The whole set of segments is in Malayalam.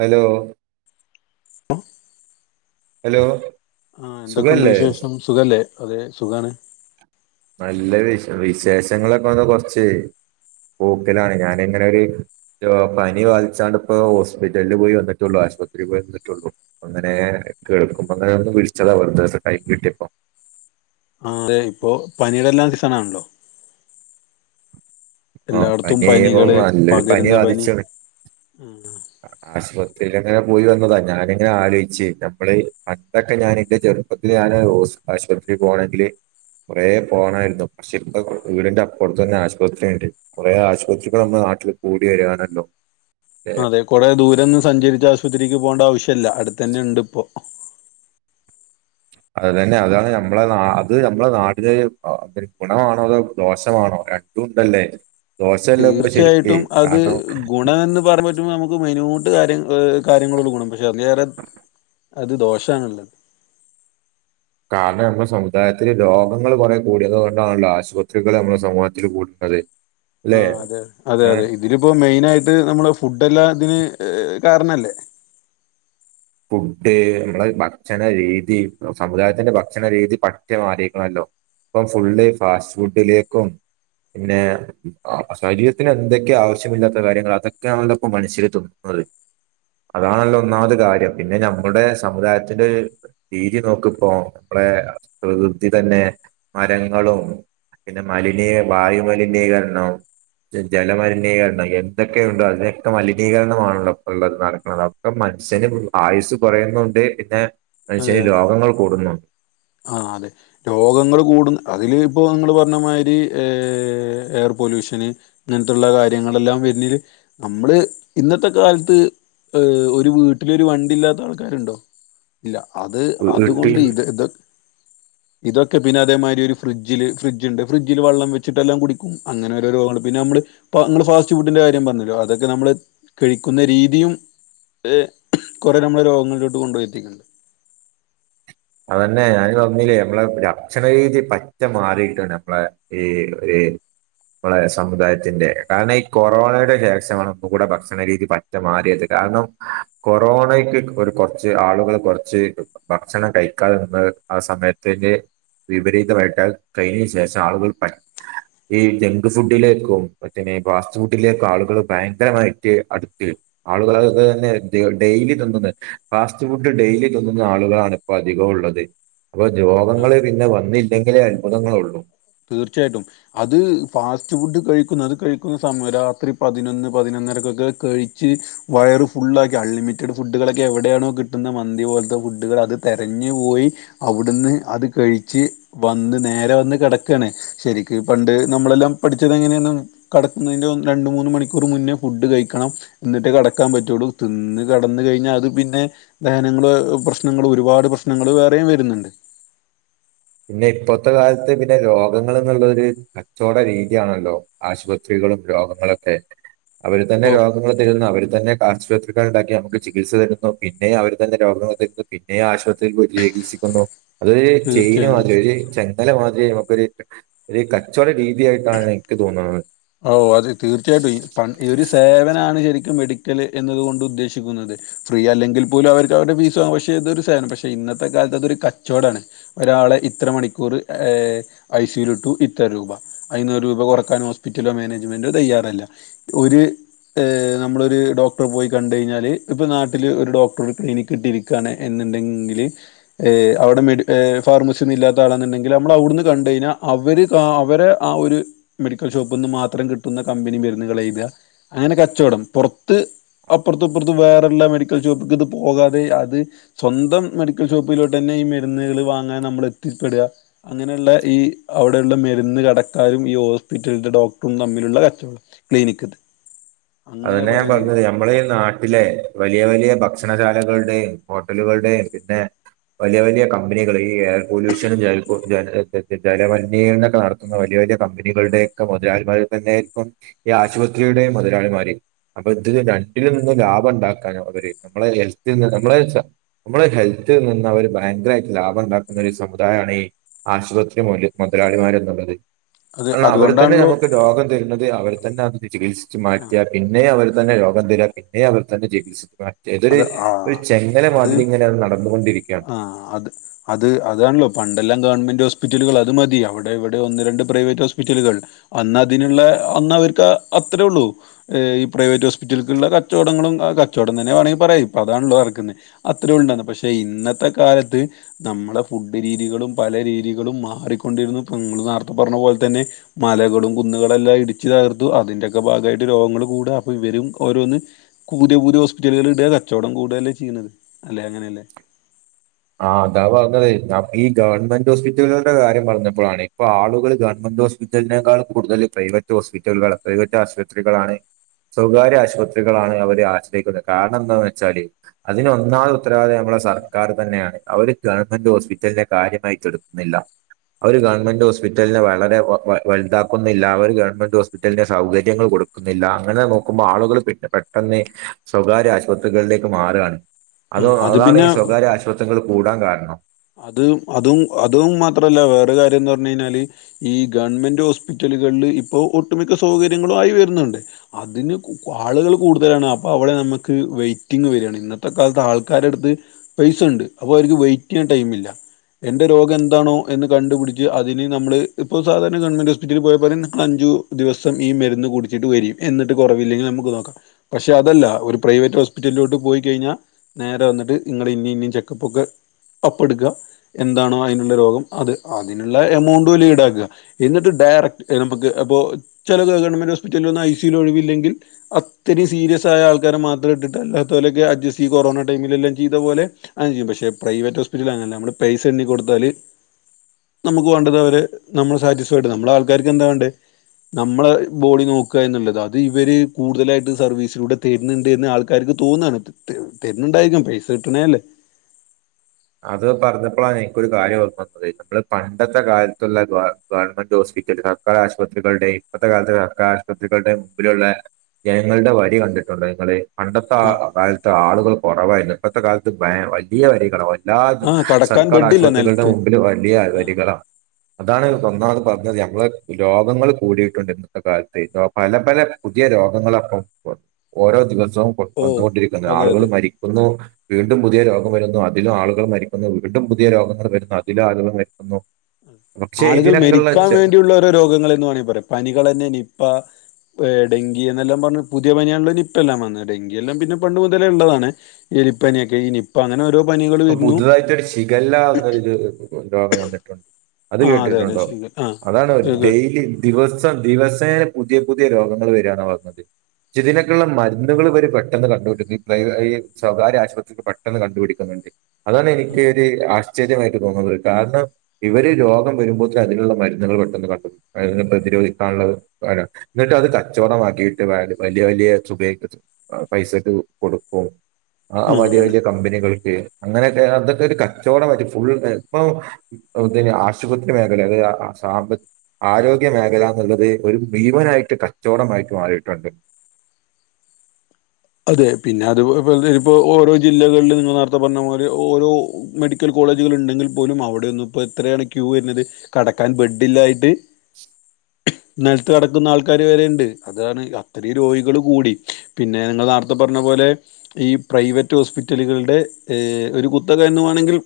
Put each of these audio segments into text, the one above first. ഹലോ ആ ഹലോ ആഹ് എന്തൊക്കെണ്ട് സുഖല്ലേ വിശേഷം സുഖല്ലേ അതെ സുഖാണ് നല്ല വിശ വിശേഷങ്ങളൊക്കെ വന്ന കൊറച്ച് പോക്കനാണ് ഞാന് ഇങ്ങനെ ഒരു പനി ബാധിച്ചാണ്ട് ഇപ്പോ ഹോസ്പിറ്റല്ല് പോയി വന്നിട്ടുള്ളു ആശുപത്രീന്ന് വന്നിട്ടുള്ളൂ അങ്ങനെ കേൾക്കുമ്പോ ഇങ്ങനെ ഒന്ന് വിളിച്ചതാ വെറുതെ ടൈം കിട്ടിയപ്പോ ആഹ് അതെ ഇപ്പൊ പനിയുടെ എല്ലാം സീസൺ ആണല്ലോ ആഹ് എല്ലായിടത്തും പനി [unintelligible] പനികള് നല്ലൊരു പനി പകരുന്ന ബാധിച്ച്ണ് ആ ആശുപത്രിയിൽ ഇങ്ങനെ പോയി വന്നതാ ഞാനിങ്ങനെ ആലോചിച്ച് നമ്മള് പണ്ടൊക്കെ ഞാൻ ഇൻ്റെ ചെറു അപ്പോത്തി ഞാന് ഹോസ് ആശുപത്രിൽ പോകണമെങ്കില് കുറേ പോണായിരുന്നു പക്ഷെ ഇപ്പ വീടിന്റെ അപ്പുറത്തന്നെ ആശുപത്രിണ്ട് കുറെ ആശുപത്രികൾ നമ്മളെ നാട്ടില് കൂടി വരുവാണല്ലോ അതെ കുറെ ദൂരൊന്ന് സഞ്ചരിച്ച് ആശുപത്രിക്ക് പോണ്ടെ ആവശ്യല്ല അടുത്ത് തന്നെണ്ട് ഇപ്പോ അതന്നെ അതാണ് നമ്മളെ അത് നമ്മളെ നാടില് ഒരു ഗുണമാണോ അതോ ദോഷമാണോ ര തൂണ്ടല്ലേ തീർച്ചയായിട്ടും അത് ഗുണവെന്ന് പറ നമുക്ക് മൈന്യൂട്ട് കാര്യ കാര്യങ്ങളളുക്കും പക്ഷെ അന്നേരം അത് ദോഷാണല്ലത് കാരണം നമ്മുടെ സമുദായത്തില് രോഗങ്ങൾ കുറെ കൂടിയത് കൊണ്ടാണല്ലൊ ആശുപത്രികള് നമ്മുടെ സമൂഹത്തില് കൂടുന്നത് അല്ലെ ആഹ് അതെ അതെ ഏഹ് അതെ ഇതിലിപ്പോ മെയിന് ആയിട്ട് നമ്മളെ ഫുഡ് എല്ലാം ഇതിന് കാരണല്ലേ ഫുഡ് നമ്മളെ ഭക്ഷണ രീതി സമുദായത്തിന്റെ ഭക്ഷണരീതി പറ്റെ മാറീക്കണല്ലോ ഇപ്പൊ ഫുള്ള് ഫാസ്റ്റ് ഫുഡിലേക്കും പിന്നെ ശരീരത്തിന് എന്തൊക്കെ ആവശ്യമില്ലാത്ത കാര്യങ്ങള് അതൊക്കെയാണല്ലോ ഇപ്പൊ മനുഷ്യര് തിന്നുന്നത് അതാണല്ലൊ ഒന്നാമത് കാര്യം പിന്നെ ഞമ്മുടെ സമുദായത്തില് രീതി നോക്ക് ഇപ്പോ നമ്മുടെ പ്രകൃതി തന്നെ മരങ്ങളും പിന്നെ മലിനീ വായു മലിനീകരണം ജല മലിനീകരണം എന്തൊക്കെ ഉണ്ടോ അതിനൊക്കെ മലിനീകരണമാണല്ലോ ഇപ്പൊ ഉള്ളത് നടക്കുന്നത അപ്പൊ മനുഷ്യന് ആയുസ് കുറയുന്നുണ്ട് പിന്നെ അതെ മനുഷ്യന് രോഗങ്ങൾ കൂടുന്നു ആഹ് അതെ രോഗങ്ങള് കൂടുന്ന് അതില് ഇപ്പോ നിങ്ങള് പറഞ്ഞമായിരി ഏ എയർ പൊല്യൂഷ്യന് ഇങ്ങനത്തുള്ള കാര്യങ്ങളെല്ലാം വരുന്നില് നമ്മള് ഇന്നത്തെ കാലത്ത് ഏഹ് ഒരു വീട്ടിലൊരു വണ്ടി ഇല്ലാത്ത ആൾക്കാര്ണ്ടോ ഇല്ല അത് വീ- അത് വീട്ടിൽ കൊണ്ട് ഇത് ഇത് ഇതൊക്കെ പിന്നെ അതേമാരി ഒരു ഫിഡ്ജില് ഫ്രിഡ്ജിണ്ട് ഫിഡ്ജില് വെള്ളം വെച്ചിട്ടെല്ലാം കുടിക്കും അങ്ങനെ ഓരോ രോഗങ്ങള് പിന്നെ നമ്മള് ഇപ്പൊ ഇങ്ങള് ഫാസ്റ്റ് ഫുഡിന്റെ കാര്യം പറഞ്ഞല്ലോ അതൊക്കെ നമ്മള് കഴിക്കുന്ന രീതിയും ത് കുറേ നമ്മളെ രോഗങ്ങളിലോട്ട് കൊണ്ടോയി എത്തിക്കുന്നു അതന്നെ ഞാന് പറഞ്ഞില്ലേ നമ്മളെ ഭക്ഷണ രീതി പറ്റ മാറിയിട്ട് നമ്മളെ ഈ ഒര് നമ്മളെ സമുദായത്തിന്റെ കാരണം ഈ കൊറോണയുടെ ശേഷമാണ് ഒന്നും കൂടെ ഭക്ഷണ രീതി പ റ്റ മാറിയത് കാരണം കൊറോണക്ക് ഒരു കുറച്ച് ആളുകള് കുറച്ച് ഭക്ഷണം കഴിക്കാതെ നിന്ന് ആഹ് സമയത്തില് വിപരീതമായിട്ട കഴിഞ്ഞേന് ശേഷ ആളുകള് പ ഈ ജങ്ക് ഫുഡിലേക്കും മറ്റേ ഫാസ്റ്റ് ഫുഡിലേക്കു ആളുകള് ഭയങ്കരമായിട്ട് അടുത്ത്. ആളുകള് അത് തന്നെ ഡെയിലി തിന്നുന്ന് ഫാസ്റ്റ് ഫുഡ് ഡെയിലി തിന്നുന്ന ആളുകളാണ് ഇപ്പോ അധികമുള്ളത് അപ്പൊ ആ രോഗങ്ങള് പിന്നെ വന്നില്ലെങ്കിലേ അത്ഭുതങ്ങളൊള്ളൂ തീർച്ചയായിട്ടും അത് ഫാസ്റ്റ് ഫുഡ് കഴിക്കുന്ന അത് കഴിക്കുന്ന സമയം രാത്രി പതിനൊന്ന് പതിനൊന്നരക്കൊക്കെ കഴിച്ച് വയറ് ഫുള്ളാക്കി അൺലിമിറ്റഡ് ഫുഡുകളൊക്കെ എവിടെയാണോ കിട്ടുന്നത് മന്തി പോലത്തെ ഫുഡുകൾ അത് തരഞ്ഞ് പോയി അവ്ട്ന്ന് അത് കഴിച്ച് വന്ന് നേരെ വന്ന് കിട ക്കാണെ ശരിക്ക് പണ്ട് നമ്മളെല്ലാം പഠിച്ചത് എങ്ങനെയാണ് കടക്കുന്നതിന്റെ രണ്ട് മൂന്ന് മണിക്കൂർ മുന്നേ ഫുഡ് കഴിക്കണം ന്ന്ട്ട് കടകാം പറ്റുള്ളൂ തിന്ന് കടന്ന് കഴിഞ്ഞാ അത് പിന്നെ ദഹനങ്ങള് പ്രശ്നങ്ങള് ഒരുപാട് പ്രശ്നങ്ങള് വേറെയും വര്ന്ന്ണ്ട് പിന്നെ ഇപ്പോത്തെ കാലത്ത് പിന്നെ രോഗങ്ങള് എന്നുള്ളൊരു കച്ചവട രീതിയാണല്ലോ ആശുപത്രികളും രോഗങ്ങളൊക്കെ അവർ തന്നെ ഓ രോഗങ്ങള് തരുന്ന് അവര് തന്നെ ആശുപത്രികൾ ഉണ്ടാക്കിമുക്ക് ചികിത്സ തരുന്നു പിന്നെ അവർ തന്നെ രോഗങ്ങൾ തരുന്നു പിന്നെ ആശു ചികിത്സിക്കുന്നു അത് ചെയ് തീർച്ചയായും തീർച്ചയായും ഒരു ചെങ്ങല മാതിരി നമുക്കൊരു കച്ചവട രീതിയായിട്ടാണ് എനിക്ക് തോന്നുന്നത് ഓ അത് തീർച്ചയായിട്ടും ഈ ഒരു സേവനാണ് ശരിക്കും മെഡിക്കല് എന്നത്കൊണ്ട് ഉദ്ദേശിക്കുന്നത് ഫ്രീ അല്ലെങ്കിൽ പോലും അവർക്ക് അവരുടെ ഫീസ് പക്ഷെ ഇതരു സേനം പക്ഷേ ഇന്നത്തെ കാലത്ത് അതൊരു കച്ചോടാണ് ഒരാളെ ഇത്ര മണിക്കൂർ ഐസിലിട്ടു ഇത്ര രൂപ അയ്ന്ന് ഒരു രൂപ കുറക്കാൻ ഹോസ്പിറ്റലോ മേനേജ്മെന്റോ തയ്യാറല്ല ഒര് നളൊരു ഡോക്ടറെ പോയി കണ്ട കഴിഞ്ഞാല് ഇപ്പൊ നാട്ടില് ഒരു ഡോക്ടർ ഒരു ക്ലിനനിക് കിട്ടിയിരി ക്കാണ് എന്ന്ണ്ടെങ്കില് അവിടെ മെഡി ഫാർമസില്ലാത്ത ഇല്ലാത്ത ആളാെന്നുണ്ടെങ്കിൽ നമ്മൾ അവുട്ന്ന് കണ്ട കഴിഞ്ഞാ അവര് അവരെ ആഹ് ഒര് ഷോപ്പ്ന്ന് മാത്രം കിട്ടുന്ന കമ്പനി മര്ന്ന്കള് എയ്ത അങ്ങനെ കച്ചോടം പുറത്ത് അപ്പുറ്ത്ത് ഇപ്പറ്തും വേറെല്ലാ മെഡിക്കൽ ഷോപ്പ്ക്ക് ഇത് പോകാതെ അത് സ്വന്തം മെഡിക്കൽ ഷോപ്പിലോട്ട് തന്നെ ഈ മരുന്നുകൾ വാങ്ങാൻ നമ്മൾ എത്തിപ്പെടുക അങ്ങനെയുള്ള ഈ അവിടെയുള്ള മരുന്ന് കടക്കാരും ഈ ഹോസ്പിറ്റലിൽ - ഹോസ്പിറ്റലിന്റെ ഡോക്ടറും തമ്മിലുള്ള കച്ചവടം ക്ലിനിക്ക്‌ അത് തന്നെ ഞാൻ പറഞ്ഞത് നമ്മളെ ഈ നാട്ടിലെ- വലിയ വലിയ ഭക്ഷണശാലകളുടെയും ഹോട്ടലുകളുടെയും പിന്നെ- വലിയ വലിയ കമ്പനികൾ ഈ എയർ പൊല്യൂഷന ജലമലിനീരണംങ്ങൾ നട- വലിയ വലിയ കമ്പനികളുടെ ഒക്കെ മുതലളിമാരി തന്നെയായിയിരിക്കും ഈ ആശുപത്രിയുടെയും മുതലാളിമാര് അപ്പൊ ഇതിന് രണ്ടിൽ നിന്ന് ലാഭം ഉണ്ടാക്കാനും അവര് നമ്മളെ ഹെത്തിൽന്ന് നമ്മള് എന്ന് വെച്ചാ - നമ്മള് ഹെൽത്തിൽ നിന്ന് അവർ ഭയങ്കരമായിട്ട് ലാഭം ഇണ്ടാക്കുന്ന ഒരു സമുദായമാണേ - ആശുപത്രി മൊതല് മുതലാളിമാർ എന്നുള്ളത് അത് അല്ല അവർ തന്നെ അതുകൊണ്ടാണല്ലോ നമുക്ക് രോഗം തരുന്നത് അവർ തന്നെ അത് ചികിത്സച്ച് മാറ്റും ആ യാണ് പിന്നേ അവർ തന്നെ രോഗം തരിക പിന്നേ അവർ തന്നെ ചികിത്സിക്കുക ഇതൊരു അത് ആ ഒരു ചെങ്ങല മാതിരി ഇങ്ങനെ അത് നടന്നുകൊണ്ടിരിക്കുകയാണ് ആഹ് അത് അത് അതാണല്ലോ പണ്ടെല്ലാം ഗവൺമെൻറ് ഹോസ്പിറ്റലുകൾ അത് മതി അവിടെ ഇവിടെ ഒന്ന് രണ്ട് പ്രൈവറ്റ് ഹോസ്പിറ്റലുകൾ അന്ന് അതിനുള്ള അന്ന് അവർക്ക് അത്രേ ഉള്ളൂ ഈ പ്രവറ്റ് ഹോസ്പിറ്റലക്കുള്ള കച്ചവടങ്ങളും ആ കച്ചവടം തന്നെ വേണെങ്കിൽ- പറയാം ഇപ്പൊ അതാണല്ലോ ഇറക്കുന്നത് അത്ര ഉണ്ടന്ന് പക്ഷെ ഇന്നത്തെ കാലത്ത്- നമ്മളെ ഫുഡ് രീതികളും പല രീതികളും മാറിക്കൊണ്ടിരുന്നു നിങ്ങൾ നേർത്തെ പറഞ്ഞ പോലെ തന്നെ മലകളും കുന്നുകളും എല്ലാം ഇടിച്ച് തകർത്തു അതിന്റെയൊക്കെ ഭാഗമായിട്ട് രോഗങ്ങള് കൂടുവാ അപ്പൊ ഇവരും ഓരോന്ന്- പുതിയ പുതിയ ഹോസ്പിറ്റലുകൾ ഇട കച്ചവടം കൂടതല്ലേ ചെയ്യുന്നത് അല്ലെ അങ്ങനെയല്ലേ ആഹ് അതാ പറഞ്ഞത് ഈ ഗവൺമെന്റ് ഹോസ്പിറ്റലുകളുടെ കാര്യം പറഞ്ഞപ്പോഴാണ് ഇപ്പൊ ആളുകൾ ഗവൺമെന്റ് ഹോസ്പിറ്റലിലാണ് - ഇതിനേക്കാൾ കൂടുതൽ പ്രൈവറ്റ് ഹോസ്പിറ്റലുകൾ പ്രൈവറ്റ് ആശുപത്രികളാണ് സ്വകാര്യ ആശുപത്രികളാണ് അവര് ആശ്രയിക്കുന്നത് കാരണം എന്താന്ന് വെച്ചാല് അതിന് ഒന്നാം ഉത്തരവാദി നമ്മളെ സർക്കാര് തന്നെയാണ് അവര് ഗവൺമെന്റ് ഹോസ്പിറ്റലിന്റെ കാര്യമായിട്ട് എടുക്കുന്നില്ല അവര് ആ ഗവൺമെന്റ് ഹോസ്പിറ്റലിനെ വളരെ വലുതാക്കുന്നില്ല അവര് ഗവൺമെന്റ് ഹോസ്പിറ്റലിന് സൗകര്യങ്ങള് കൊടു- പിന്നെ അങ്ങനെ നോക്കുമ്പോൾ ആളുകൾ പെട്ടെന്ന് സ്വകാര്യ ആശുപത്രികളിലേക്ക് മാറുകയാണ് അത് ആ, അതാണ് ഈ പിന്നെ സ്വകാര്യ ആശുപത്രികൾ കൂടാൻ കാരണം അത് അതും അതും മാത്രല്ല വേറെ കാര്യയെന്ന് പറഞ് കഴിഞ്ഞാല്- ഈ ഗവൺമെന്റ് ഹോസ്പിറ്റലുകളില് ഇപ്പൊ ഒട്ടുമിക്ക സൗകര്യങ്ങളും ആയി വരുന്നുണ്ട് അതിന് ആളുകൾ കൂടുതലാണ് അപ്പൊ അവിടെ നമുക്ക് വെ്റ്റിംഗങ് വെരുവാണ് ഇന്നത്തെ കാലത്ത് ആൾക്കാരുടെ അടുത്ത് പൈസ ഉണ്ട് അപ്പൊ അവർക്ക് വെയിറ്റ് ചെയ്യാൻ ടൈമില്ല എന്റെറെ രോഗം എന്താണോ എന്ന് കണ്ടുപിടിച്ച് അതിന് നമ്മള് ഇപ്പോൾ സാധാരണ ഗവൺമെന്റ് ഹോസ്പിറ്റലിൽ പോയാ പറ നിങ്ങൾ അഞ്ചു- ദിവസം ഈ മരുന്ന് കുടിച്ചിട്ട് വെരി എന്നിട്ട് കൊറവില്ലെങ്കിൽ നമുക്ക് നോക്കാം പക്ഷെ അതല്ല ഒരു പ്രൈവറ്റ് ഹോസ്പിറ്റലിലോട്ട് പോയി കഴിഞ്ഞാ- നേരെ വന്നിട്ട് നിങ്ങള് ഇനിയും ഇനിയും ചെക്കപ്പ് ഒക്കെ- ഒപ്പടുക്കുക എന്താണോ അതിനുള്ള രോഗം അത് അതിനുള്ള എമൗണ്ട് പോലെ ഈടാക്കുക എന്നിട്ട് ഡയറക്ട് നമുക്ക് അപ്പോ ചെല ഗവൺമെന്റ് ഹോസ്പിറ്റലിൽ ഒന്നും ഐ സി യുവിൽ ഒഴിവില്ലെങ്കിൽ- ഒത്തിരി സീരിയസ് ആയ ആൾക്കാരെ മാത്രം ഇട്ടിട്ട് അല്ലാത്തോലെ അഡ്ജസ്റ്റ് ഈ കൊറോണ ടൈമിലെല്ലാം ചെയ്ത പോലെ- അങ്ങനെ ചെയ്യും പക്ഷേ പ്രൈവറ്റ് ഹോസ്പിറ്റലില് അങ്ങനെയല്ല നമ്മള് പൈസ എണ്ണി കൊടുത്താല്- നമുക്ക് വേണ്ടത് അവര് നമ്മള് സാറ്റിസ്ഫൈഡ് നമ്മളെ ആൾക്കാർക്ക് എന്താ വേണ്ടേ നമ്മളെ ബോഡി നോക്കുക എന്നുള്ളത് അത് ഇവര് കൂടുതലായിട്ട് സർവീസിലൂടെ തരുന്നുണ്ട്ന്ന് ആൾ ക്കാർക്ക് തോന്നാണ് തരുന്നുണ്ടായിരിക്കും പൈസ കിട്ടണേയല്ലേ അത് പറഞ്ഞപ്പോളാണ് എനിക്കൊരു കാര്യം ഓർമ്മ വന്നത് നമ്മള് പണ്ടത്തെ കാലത്തുള്ള ആ- ഗവൺമെന്റ് ഹോസ്പിറ്റൽ സർക്കാർ ആശുപത്രികളുടെ ഇപ്പത്തെ കാലത്തെ സർക്കാർആശുപത്രികളുടെ മുമ്പിലുള്ള- ജനങ്ങളുടെ വഴി കണ്ടിട്ടുണ്ടോ ഞള് പണ്ടത്താ ആ കാലത്ത് ആളുകള് കൊറവായിരുന്നു ഇപ്പത്തെ കാലത്ത് വലിയ വരികളാ വ എല്ലാ ആ കടക്കാൻ സർക്കാർ ബെഡില്ല ആശുപത്രികളുടെ നിലത്ത് മുമ്പിലും വലിയ ആ വരികളാ ആ അതാണ്പ്പം ഒന്നാമത് പർഞ്ഞത് ഞമ്മള് രോഗങ്ങള് കൂടിയിട്ടുണ്ട് ഇന്നത്തെ കാലത്തെ പല പല പുതിയ രോഗങ്ങളാപ്പം ഓരോ ദിവസവും കൊ ഓ കൊന്നുകൊണ്ടിരിക്കുന്നു അതെ ആളുകള് അതെ മരിക്കുന്നു വീണ്ടും പുതിയ രോഗം വരുന്നു അതിലും ആള് ളുകള് മരിക്കുന്നു വീണ്ടും പുതിയ രോഗങ്ങള് വരുന്നു അതിലും ആളുകള് മരിക്കുന്നു പക്ഷെ ആളുകൾ ഇതിനൊക്കെയുള്ള മരിക്കാൻ ചെ- വേണ്ടിയുള്ളോരോ രോഗങ്ങളെന്ന് വാണെങ്കി പറയാ പനികളെന്നെ നിപ്പ ഡെങ്കി എന്നെല്ലാം പർഞ്ഞ് പുതിയ പനികള് നിപ്പെല്ലാം വന്ന് ഡെങ്കിയെല്ലാം പിന്നെ പണ്ട് മുതലേ ഉള്ളതാണ് എലിപ്പനിയൊക്കെ ഈ നി പ്പങ്ങനോരോ പനികള് പ്പ പുതുതായിട്ടൊരു ഷിഗല്ല ന്നൊരു രോഗം വന്നിട്ടുണ്ട് അത് ആ അതെ അതെ കേട്ടിട്ടുണ്ടോ ശരികൾ ആ അതാണ് ശരികൾ ഡെയ്ലി ദിവസം ദിവസേന പുതിയ പുതിയ രോഗങ്ങൾ വെര്യാന്നാ പർഞ്ഞത് ജ്ജിതിനൊക്കെള്ള മരുന്നുകള് ഇവര് പെട്ടെന്ന് കണ്ടു പിടിക്കും പ്രൈ ഈ സ്വകാര്യ ആശുപത്രി പെട്ടെന്ന് കണ്ടുപിടിക്കുന്നുണ്ട് അതാണ് ആ ഇൻക്കൊര് ആശ്ചര്യമായിട്ട് തോന്നുന്നത് കാരണം ഇവര് രോഗം വെരുമ്പോത്ത്ന് അതിനുള്ള മരുന്നുകള് പെട്ടെന്ന് കണ്ടു അത്നെ പ്രതിരോധിക്കാനുള്ളത് [unintelligible] ന്ന്ട്ടത് കച്ചോടമാക്കിട്ട് വാ വലിയ വലിയ തുകയൊക്കെ ചോ ആ പൈസക്കെ കൊടുക്കും ആ ഉം, വലിയ ആണ് വലിയ കമ്പനികൾക്ക് അങ്ങനൊക്കെ അതൊക്കെ ഒരു കച്ചവടായിട്ട് ഫുൾ ഇപ്പം ഔ എന്തെന് ആശുപത്രി മേഖല അതായ സാമ്പ ആരോഗ്യ മേഖലന്ന്ള്ളത് ഒരു ഭീമനായിട്ട് കച്ചോടമായിട്ട് മാറിയിട്ടുണ്ട് അതെ പിന്നെ അത് ഇ ഇപ്പോ ഓരോ ജില്ലകൾലും നിങ്ങൾ നേര്ത്തെ പർഞ്ഞ പോലെ ഓരോ മെഡിക്കൽ കോളേജുകൾ ണ്ടെങ്കിൽ പോലും അവിടെയൊന്നും പ്പെത്രേണ് ക്യൂ വെര്ന്നത് കെടക്കാൻ ബെഡില്ലായിട്ട് നെൽത്ത് കെടക്കുന്ന ആൾക്കാര് വെരെണ്ട് അതാണ് അത്രേം രോഗികൾ കൂടി പിന്നെ ങ്ങള് നാർത്തെ പർഞ്ഞ പോലെ ഈ പ്രൈവറ്റ് ഹോസ്പിറ്റലുകളുടെ ഏ ഒരു കുത്തക എന്നു വാണെങ്കി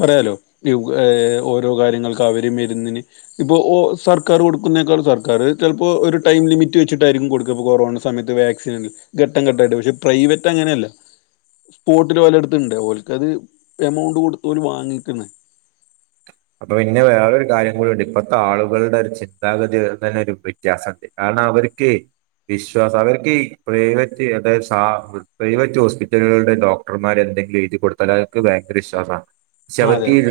പറയാലോ ഏഹ് ഓരോ കാര്യങ്ങക്ക് അവര് മെര്ന്നിന് ഇപ്പോ ഓ സർക്കാര് കൊടുക്കുന്നേക്കാളും സർക്കാര് ചെൽപ്പോ ഒരു ടൈം ലിമിറ്റ് വെച്ചിട്ടായിരിക്കും കൊടുക്ക കൊറോണ സമയത്ത് വാക് ഘട്ടം ഘട്ടായിട്ട് പക്ഷെ പ്രൈവറ്റങ്ങനല്ല സ്പോട്ടിലോട്ത്ത്ണ്ട് ഓൽക്കത് എമൗണ്ട് കൊട്ത്തോല് വാങ്ങിക്ക്‌ന്ന് അപ്പൊ പിന്നെ വേറൊരു കാര്യം കൂടിണ്ട് ഇപ്പഴത്തെ ആളുകളുടൊ ര് ചിന്താഗതി വെര്ന്നേന് ഒരു വ്യത്യാസണ്ട് കാരണം അവര്ക്കെ വിശ്വാസം അവർക്ക് ഈ പ്രൈവറ്റ് അതായത് സാ പ്രൈവറ്റ് ഹോസ്പിറ്റലുകളുടെ ഡോക് ഡോക്ടർമാര് എന്തെങ്കിലും എഴുതി കൊടുത്താല് അവർക്ക് ഭയങ്കര വിശ്വാസാ പക്ഷെ ആ അതെ അവർക്ക് അതെ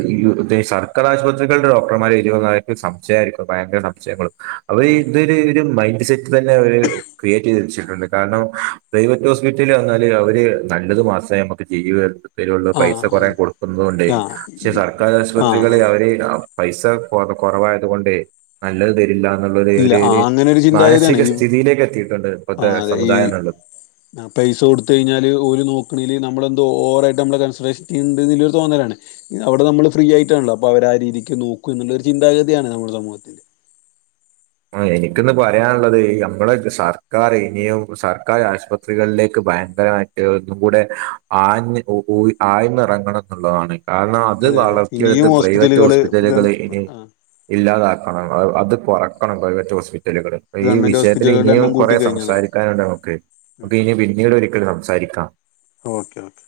ഇതേ സാ മിക്ക ആശുപത്രികളുടെ [unintelligible] സംശയമായിരിക്കും ഭയങ്കര സംശയങ്ങള് അവര് അതെ ഇതൊരു ഒരു മൈൻഡ് സെ തന്നെ അവര് ക്രിയേറ്റെയ്തെച്ചിട്ടുണ്ട് കാരണം പ്രൈവറ്റ് ഹോസ്പിറ്റല് വന്നാല് അവര് നല്ലത് മാത്രേ നമ്മക്ക്‌ ജീവിതത്തിലുള്ള ആ ആ പൈസ കൊറേ അതെ കൊടുക്കുന്നത് കൊണ്ടെ ആ പക്ഷെ ഈ സർക്കാരാശുപ ആ ആ പൈസ കൊ കൊറവായത് കൊണ്ടെ നല്ലത് തെരില്ലാന്നുള്ളൊര് ഇല്ല ഒര് ആ അങ്ങനെ ഒരു ചിന്താഗതിയാണ് മാനസിക ഈ സ്ഥിതിയിലേക്ക് എത്തിയിട്ടുണ്ട് ആ ഇപ്പത്തെ അതെ ഈ സമുദായം ന്ന്ള്ളത് ആ പൈസ കൊട്ത്തയ്ഞ്ഞാല് ഓര് നോക്ക്‌ണേല് നമ്മളെന്തോ ഓവറായിട്ട് നമ്മളെ കൺസറേഷൻ ചെയ്യ്ന്ന്ണ്ട് ന്ന്ള്ള തോന്നലാണ് അവടെ നമ്മള് ഫ്രീയായിട്ടാൺല്ലോ അപ്പൊ അവരാ രീതിക്ക് നോക്കുംന്ന്ള്ളൊര് ചിന്താഗതിയാണ് നമ്മുടെ സമൂഹത്തിന് ആ എനിക്കിന്ന് പറയാള്ളത് നമ്മളെ സർക്കാര് ഇനിയും സർക്കാർ ആശുപത്രികളിലേക്ക് ഭയങ്കരമായി കൂടെ ആ ആഴന്ന ഇറങ്ങണം എന്നുള്ളതാണ് [unintelligible] കാരണം അത് അതെ അതെ ഇനിയും വളർത്തിയെടുത്ത് പ്രൈവറ്റ് ഹോസ്പിറ്റലുകള് ഗവൺ ഹോസ്പിറ്റലുകളി ഇനി ആ ഇല്ലാതാക്കണം അത് കൊറക്കണം പ്രൈവറ്റ് ഹോസ്പിറ്റലുകള് ഈ ഗവൺമെന്റ് വിഷയത്തിൽ ഹോസ്പിറ്റലുകളുടെ ഇനിയും എണ്ണം കുറെേ കൂട്ടിക്കഴിഞ്ഞാൽ നടക്കും സംസാരിക്കാനുണ്ട് നമുക്ക് ഉം. ഇനി പിന്നീട് ഒരിക്കലൽ സംസാരിക്കാം ഓക്കെ ഓക്കെ